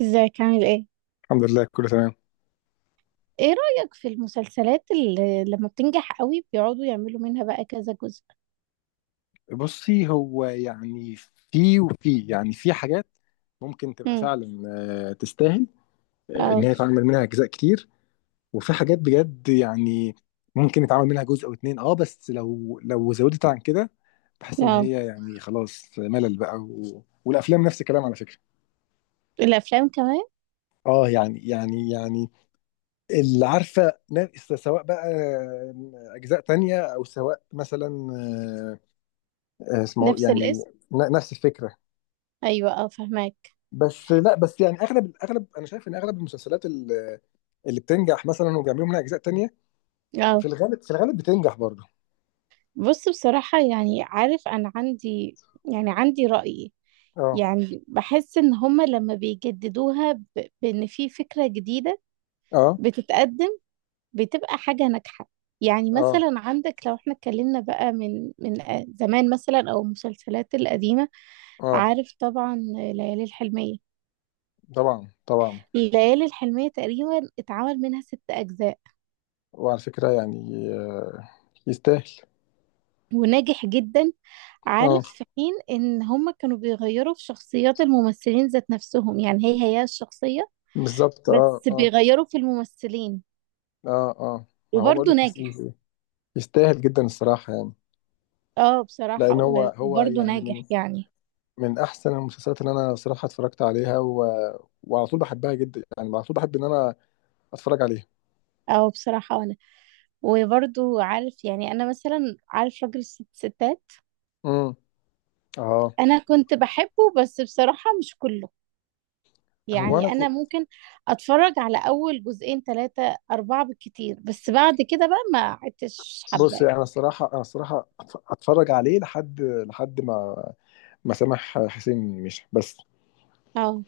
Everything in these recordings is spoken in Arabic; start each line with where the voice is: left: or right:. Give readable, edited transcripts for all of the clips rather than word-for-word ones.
right: ازيك عامل ايه؟
left: الحمد لله كله تمام.
right: ايه رأيك في المسلسلات اللي لما بتنجح قوي بيقعدوا يعملوا منها بقى كذا جزء؟
left: بصي هو يعني في يعني في حاجات ممكن تبقى
right: امم.
left: فعلا، تستاهل، ان
right: اه.
left: هي يتعمل منها اجزاء كتير. وفي حاجات بجد يعني ممكن يتعمل منها جزء او اتنين. اه، بس لو زودت عن كده بحس ان
right: اه.
left: هي يعني خلاص ملل بقى والافلام نفس الكلام على فكرة.
right: الافلام كمان.
left: اه يعني اللي عارفة، سواء بقى اجزاء تانية او سواء مثلا، اسمه
right: نفس
left: يعني،
right: الاسم؟
left: نفس الفكرة.
right: ايوه، اه، فهماك.
left: بس لا بس يعني اغلب انا شايف ان اغلب المسلسلات اللي بتنجح مثلا وبيعملوا منها اجزاء تانية في
right: اه.
left: الغالب في الغالب بتنجح برضه.
right: بص، بصراحة عارف انا عندي، يعني عندي رأي.
left: اه،
right: بحس ان هما لما بيجددوها بان في فكرة جديدة
left: اه،
right: بتتقدم، بتبقى حاجة ناجحة. يعني
left: اه،
right: مثلا عندك لو احنا اتكلمنا بقى من زمان، مثلا، او المسلسلات القديمة.
left: اه،
right: عارف طبعا، ليالي الحلمية.
left: طبعا، طبعا.
right: الليالي الحلمية تقريبا اتعمل منها ست أجزاء
left: وعلى فكرة يعني يستاهل.
right: وناجح جدا.
left: اه
right: عارف في حين إن هما كانوا بيغيروا في شخصيات الممثلين ذات نفسهم، يعني هي هي الشخصية،
left: بالظبط، اه،
right: بس
left: اه،
right: بيغيروا في الممثلين
left: اه، اه، ما هو بقول
right: وبرضه
left: لك.
right: ناجح.
left: يستاهل جدا الصراحة يعني.
right: اه بصراحة
left: لأن هو
right: و-
left: هو
right: وبرضه
left: يعني من
right: ناجح يعني.
left: من أحسن المسلسلات اللي أنا صراحة اتفرجت عليها وعلى طول بحبها جدا. يعني على طول بحب إن أنا أتفرج عليها.
right: اه بصراحة وانا وبرضه عارف، يعني انا مثلا عارف راجل الست ستات.
left: امم. اه.
right: انا كنت بحبه بس بصراحة مش كله،
left: هو أنا
right: يعني انا ممكن اتفرج على اول جزئين، ثلاثة، اربعة بالكتير، بس بعد كده بقى ما عدتش
left: بص
right: حباه.
left: انا الصراحه اتفرج عليه لحد ما سامح حسين مشى. بس
right: اه،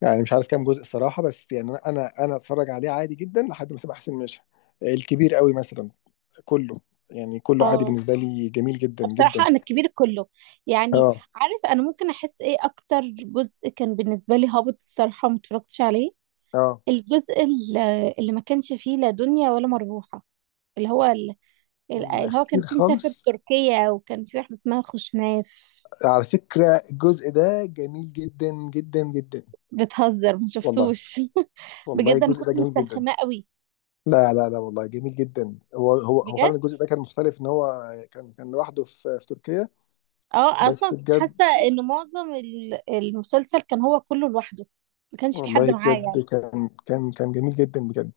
left: يعني مش عارف كام جزء الصراحه. بس يعني انا اتفرج عليه عادي جدا لحد ما سامح حسين مشى. الكبير قوي مثلا، كله يعني كله عادي
right: اه.
left: بالنسبه لي جميل جدا جدا.
right: بصراحة انا الكبير كله، يعني
left: اه،
right: عارف انا ممكن احس ايه اكتر جزء كان بالنسبة لي هابط الصراحة، وما اتفرجتش عليه.
left: اه،
right: الجزء ال- اللي ما كانش فيه لا دنيا ولا مربوحة، اللي هو ال- اللي هو
left: الاخير
right: كان فيه مسافر
left: خالص
right: تركيا وكان فيه واحدة اسمها خوشناف.
left: على فكره، الجزء ده جميل جدا جدا جدا.
right: بتهزر، ما
left: والله.
right: شفتوش.
left: والله
right: بجد انا
left: الجزء ده
right: كنت
left: جميل جدا.
right: مسترخمة قوي.
left: لا لا لا والله جميل جدا. هو فعلا
right: بجد.
left: الجزء ده كان مختلف ان هو كان لوحده في تركيا.
right: اه، اصلا
left: بس
right: كنت
left: بجد
right: حاسه ان معظم المسلسل كان هو كله لوحده، ما كانش في حد
left: والله
right: معاه يعني.
left: بجد كان جميل جدا بجد.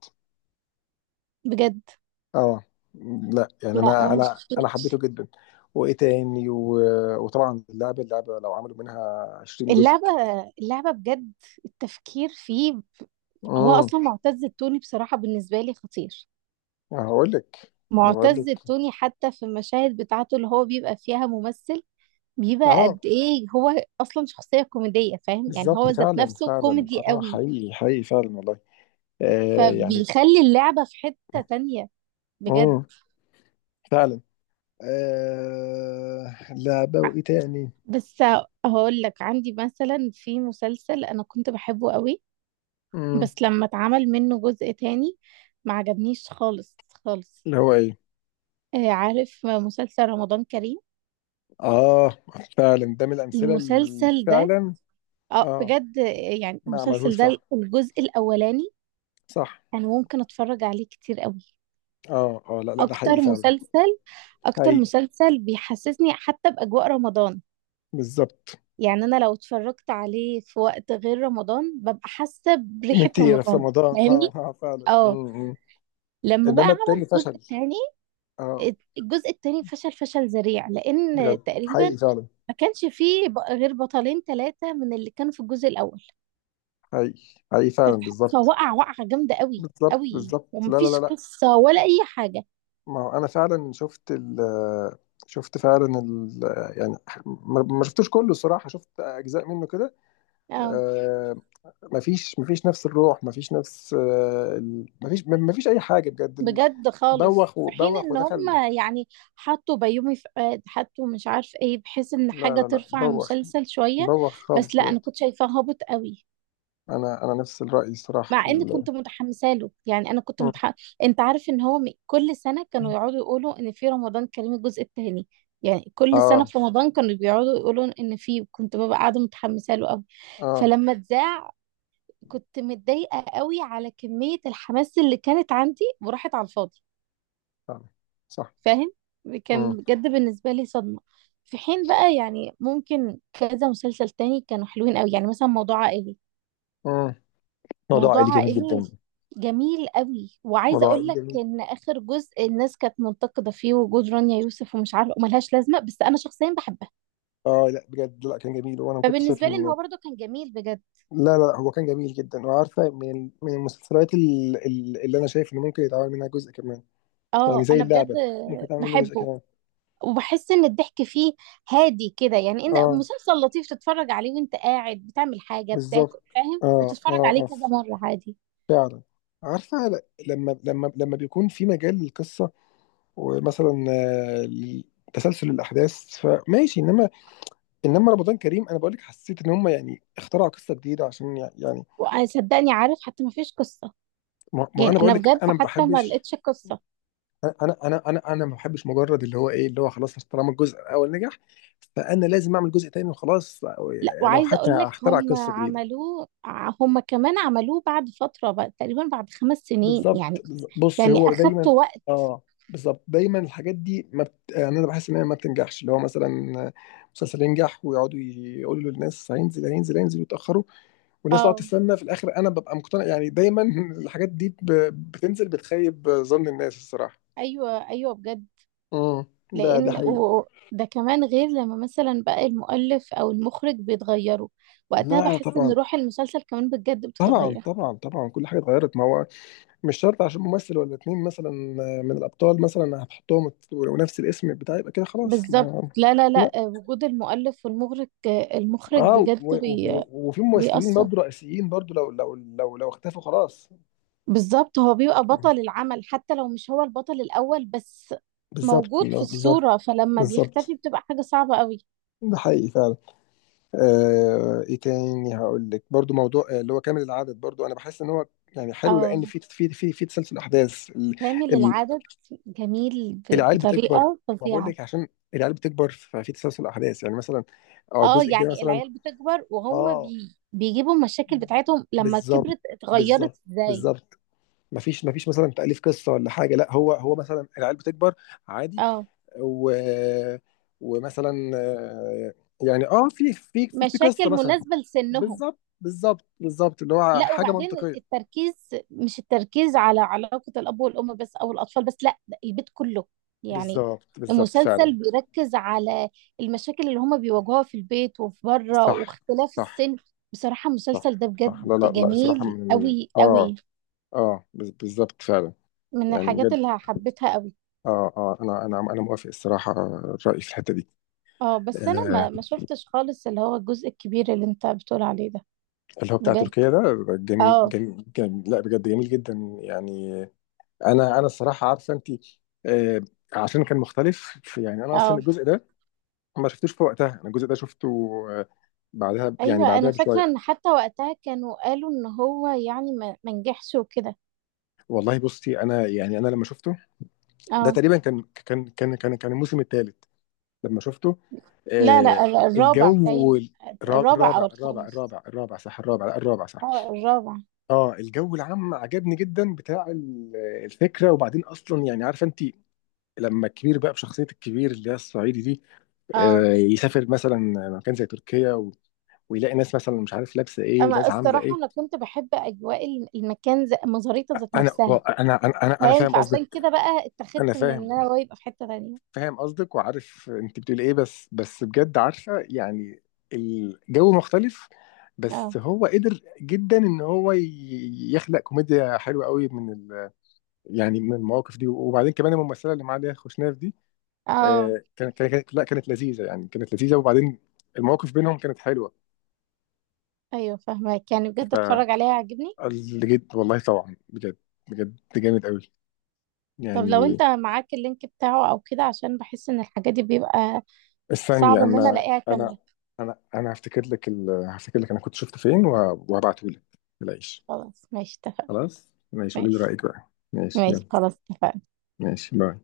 right: بجد.
left: اه، لا يعني
right: لا أنا
left: انا
right: ما
left: انا انا
right: شفتوش.
left: حبيته جدا. وايه تاني وطبعا اللعبه اللعبه لو عملوا منها 20 جزء.
right: اللعبه، اللعبه بجد، التفكير فيه. هو
left: امم.
right: اصلا معتز التوني بصراحه بالنسبه لي خطير.
left: هقول لك. ما بقول
right: معتز
left: لك.
right: التوني حتى في المشاهد بتاعته اللي هو بيبقى فيها ممثل، بيبقى
left: اه
right: قد ايه هو اصلا شخصيه كوميديه، فاهم؟ يعني هو
left: بالظبط
right: ذات
left: فعلا
right: نفسه
left: فعلا.
right: كوميدي
left: اه
right: قوي،
left: حقيقي حقيقي فعلا والله. يعني.
right: فبيخلي اللعبه في حته تانية. بجد.
left: امم. فعلا. لعبه وايه تاني.
right: بس هقول لك عندي مثلا في مسلسل انا كنت بحبه قوي،
left: امم.
right: بس لما اتعمل منه جزء تاني ما عجبنيش خالص، خالص.
left: اللي هو ايه؟
right: عارف مسلسل رمضان كريم؟
left: اه فعلا ده من الامثله اللي
right: المسلسل ده،
left: فعلا.
right: اه
left: اه.
right: بجد، يعني
left: ما
right: المسلسل
left: عملهوش
right: ده
left: صح.
right: الجزء الاولاني
left: صح.
right: انا ممكن اتفرج عليه كتير قوي.
left: اه، اه، لا لا ده
right: اكتر
left: حقيقي فعلا.
right: مسلسل اكتر
left: حقيقي.
right: مسلسل بيحسسني حتى باجواء رمضان،
left: بالظبط.
right: يعني انا لو اتفرجت عليه في وقت غير رمضان ببقى حاسة
left: ان
right: بريحة
left: انت في
right: رمضان.
left: رمضان.
right: فاهمني؟
left: اه، اه، فعلا.
right: اه.
left: امم.
right: لما بقى
left: انما
right: عمل
left: التاني
right: الجزء
left: فشل.
right: الثاني،
left: اه
right: الجزء الثاني فشل، فشل ذريع، لان
left: بجد
right: تقريبا
left: حقيقي فعلا.
right: ما كانش فيه غير بطلين، ثلاثة من اللي كانوا في الجزء الاول.
left: حقيقي حقيقي فعلا. بالظبط
right: فوقع وقعة جامدة قوي
left: بالظبط
right: قوي،
left: بالظبط. لا لا لا
right: ومفيش
left: لا.
right: قصة ولا اي حاجة.
left: ما هو انا فعلا شفت فعلا يعني، ما شفتوش كله الصراحه، شفت اجزاء منه كده.
right: اه
left: آه، مفيش نفس الروح. مفيش نفس مفيش اي حاجه بجد
right: بجد خالص،
left: بوخ
right: في حين
left: وبوخ
right: ان هم
left: ودخل.
right: يعني حطوا بيومي فؤاد، حطوا مش عارف ايه، بحيث ان
left: لا
right: حاجة
left: لا لا
right: ترفع
left: بوخ.
right: المسلسل شوية.
left: بوخ خالص
right: بس لا، انا
left: بجد.
right: كنت شايفاه هابط قوي،
left: انا نفس الراي الصراحه في
right: مع ان كنت متحمسه له، يعني انا كنت
left: مم.
right: متح... انت عارف ان هو كل سنه كانوا يقعدوا يقولوا ان في رمضان كريم الجزء الثاني، يعني كل سنه
left: اه،
right: في رمضان كانوا بيقعدوا يقولوا ان في، كنت ببقى قاعده متحمسه له قوي.
left: اه،
right: فلما اتذاع كنت متضايقه قوي على كميه الحماس اللي كانت عندي وراحت على الفاضي.
left: فعلا. صح.
right: فاهم؟ كان
left: امم.
right: بجد بالنسبه لي صدمه. في حين بقى يعني ممكن كذا مسلسل تاني كانوا حلوين قوي، يعني مثلا موضوع عائلي.
left: امم. موضوع
right: موضوع
left: عائلي جميل
right: عائلي
left: جدا.
right: جميل قوي، وعايزه
left: موضوع
right: اقول
left: عائلي
right: لك
left: جميل.
right: ان اخر جزء الناس كانت منتقده فيه وجود رانيا يوسف ومش عارفه وملهاش لازمه، بس انا شخصيا بحبها،
left: اه لا بجد لا كان جميل وانا ما كنت شايف
right: فبالنسبه لي ان
left: ان...
right: هو برضو كان جميل بجد.
left: لا لا لا، هو كان جميل جدا. وعارفه من المسلسلات اللي انا شايف ان ممكن يتعمل منها جزء كمان. يعني
right: اه
left: زي
right: انا بجد
left: اللعبه، ممكن يتعمل منها جزء
right: بحبه،
left: كمان.
right: وبحس ان الضحك فيه هادي كده، يعني ان
left: اه
right: مسلسل لطيف تتفرج عليه وانت قاعد بتعمل حاجه، بتاكل
left: بالظبط.
right: فاهم،
left: اه،
right: وتتفرج
left: اه،
right: عليه
left: اه،
right: كذا مره عادي.
left: فعلا. عارفة لما بيكون في مجال للقصة، ومثلا تسلسل الأحداث فماشي. إنما رمضان كريم أنا بقولك حسيت إن هم يعني اخترعوا قصة جديدة عشان يعني.
right: وصدقني عارف حتى ما فيش قصه،
left: ما
right: يعني
left: أنا
right: انا
left: بقولك،
right: بجد
left: أنا ما
right: حتى ما
left: بحبش.
right: لقيتش قصه.
left: أنا ما بحبش مجرد اللي هو إيه اللي هو خلاص، طالما الجزء الأول نجح فأنا لازم أعمل جزء تاني وخلاص،
right: لا،
left: يعني لو
right: وعايزه
left: حتى
right: اقول لك
left: هخترع
right: هم
left: قصة جديدة.
right: هم كمان عملوه بعد فتره بقى، تقريبا بعد 5 سنين
left: بالظبط.
right: يعني،
left: بص
right: يعني
left: هو
right: اخدت
left: دايما.
right: وقت.
left: اه بالظبط، دايما الحاجات دي ما بت... يعني انا بحس ان هي ما بتنجحش، اللي هو مثلا مسلسل ينجح ويقعدوا يقولوا للناس هينزل هينزل هينزل ويتاخروا والناس تقعد
right: اه،
left: تستنى. في الاخر انا ببقى مقتنع يعني دايما الحاجات دي بتنزل بتخيب ظن الناس الصراحه.
right: ايوه، ايوه بجد.
left: امم. ده
right: لان
left: حقيقي.
right: ده كمان غير لما مثلا بقى المؤلف او المخرج بيتغيروا، وقتها
left: لا
right: بحس ان
left: طبعا.
right: روح المسلسل كمان بجد
left: طبعا،
right: بتتغير.
left: طبعا، طبعا، كل حاجه اتغيرت ما هو. مش شرط عشان ممثل ولا اتنين مثلا من الابطال مثلا هتحطهم ونفس الاسم بتاعي يبقى كده خلاص
right: بالظبط،
left: ما...
right: لا، لا، لا. وجود المؤلف والمخرج، المخرج
left: اه
right: بجد
left: وفي ممثلين
right: بيأثر.
left: برضه رئيسيين برضه لو اختفوا خلاص.
right: بالظبط هو بيبقى بطل العمل حتى لو مش هو البطل الأول، بس
left: بالظبط.
right: موجود في
left: لا، بالظبط.
right: الصورة، فلما
left: بالظبط.
right: بيختفي بتبقى حاجة صعبة قوي.
left: ده حقيقي فعلا. ايه تاني؟ هقول لك برضو موضوع اللي هو كامل العدد. برضو انا بحس ان هو يعني حلو لان
right: اه
left: في تسلسل احداث
right: كامل
left: ال-
right: العدد جميل
left: العيال بتكبر.
right: بطريقة
left: ما بقول
right: فظيعة.
left: لك عشان العيال بتكبر ففي تسلسل احداث يعني مثلا. اه
right: اه
left: الجزء الجاي
right: يعني
left: مثلا.
right: العيال بتكبر، وهم
left: اه
right: بيجيبوا المشاكل بتاعتهم، لما
left: بالظبط
right: كبرت
left: بالظبط
right: اتغيرت ازاي.
left: بالظبط. مفيش مفيش مثلا تأليف قصة ولا حاجة، لا هو مثلا العيال بتكبر عادي.
right: اه
left: و ومثلا يعني في قصة
right: مشاكل
left: مثلا.
right: مناسبة لسنهم.
left: بالظبط بالظبط بالظبط، اللي هو
right: لا
left: حاجة
right: وبعدين
left: منطقية.
right: التركيز، مش التركيز على علاقة الأب والأم بس أو الأطفال بس، لا ده البيت كله، يعني
left: بالظبط بالظبط فعلا.
right: المسلسل بيركز على المشاكل اللي هما بيواجهوها في البيت وفي بره،
left: صح،
right: واختلاف
left: صح،
right: السن. بصراحة المسلسل
left: صح،
right: ده
left: صح.
right: بجد
left: لا لا لا الصراحة
right: جميل
left: من
right: قوي قوي،
left: اه بالظبط فعلا.
right: من
left: يعني
right: الحاجات
left: بجد.
right: اللي حبيتها قوي.
left: اه، اه، انا موافق الصراحة الرأي في الحتة دي.
right: اه بس انا
left: آه،
right: ما شفتش خالص اللي هو الجزء الكبير اللي انت بتقول عليه ده.
left: اللي هو بتاع
right: بجد.
left: تركيا ده جميل،
right: اه،
left: جميل, جميل. لا بجد جميل جدا. يعني انا الصراحه عارفه انت، آه عشان كان مختلف، يعني انا اصلا
right: اه،
left: الجزء ده ما شفتوش في وقتها. انا الجزء ده شفته آه، بعدها. يعني
right: ايوه
left: بعدها
right: انا فاكره ان
left: بشويه.
right: حتى وقتها كانوا قالوا ان هو يعني ما نجحش وكده.
left: والله بصي انا يعني انا لما شفته ده
right: اه،
left: تقريبا كان الموسم الثالث. لما شفته،
right: لا، لا،
left: آه
right: الرابع
left: الجو،
right: تايم، الرابع
left: الرابع
right: او
left: الرابع
right: الخامس.
left: الرابع الرابع صح الرابع. لا الرابع صح.
right: اه الرابع.
left: اه الجو العام عجبني جدا بتاع الفكره. وبعدين اصلا يعني عارفه انت لما الكبير بقى بشخصية الكبير اللي هي الصعيدي دي
right: اه
left: يسافر مثلا مكان زي تركيا ويلاقي ناس مثلا مش عارف لابسة ايه
right: اما
left: وناس عاملة
right: الصراحه
left: ايه.
right: انا كنت بحب اجواء المكان مزاريطه ذات
left: انا
right: نفسها،
left: أنا
right: فاهم؟
left: فاهم
right: فعشان
left: قصدك.
right: كده بقى
left: انا
right: اتخذت من
left: فاهم.
right: ان انا هو يبقى في حته تانية.
left: قصدك وعارف انت بتقول ايه. بس بجد عارفة يعني، الجو مختلف.
right: اه،
left: بس هو قدر جدا ان هو يخلق كوميديا حلوة قوي من يعني من المواقف دي. وبعدين كمان الممثلة اللي معاه دي خوشناف دي
right: اه،
left: كانت لا كانت لذيذه. يعني كانت لذيذه. وبعدين المواقف بينهم كانت حلوه.
right: ايوه فاهمك، يعني بجد اتفرج عليها عجبني.
left: فالجد والله طبعا بجد. بجد جامد قوي
right: طب لو
left: يعني.
right: انت معاك اللينك بتاعه او كده، عشان بحس ان الحاجات دي بيبقى
left: الثانيه
right: صعب ان انا
left: انا
right: الاقيها
left: انا
right: كامله.
left: انا انا هفتكر لك هفتكر لك انا كنت شفته فين وهبعته لك. العيش.
right: خلاص ماشي، اتفقنا.
left: خلاص ماشي. قولي لي
right: ماشي،
left: رايك بقى. ماشي يلا.
right: ماشي، خلاص اتفقنا.
left: ماشي باي.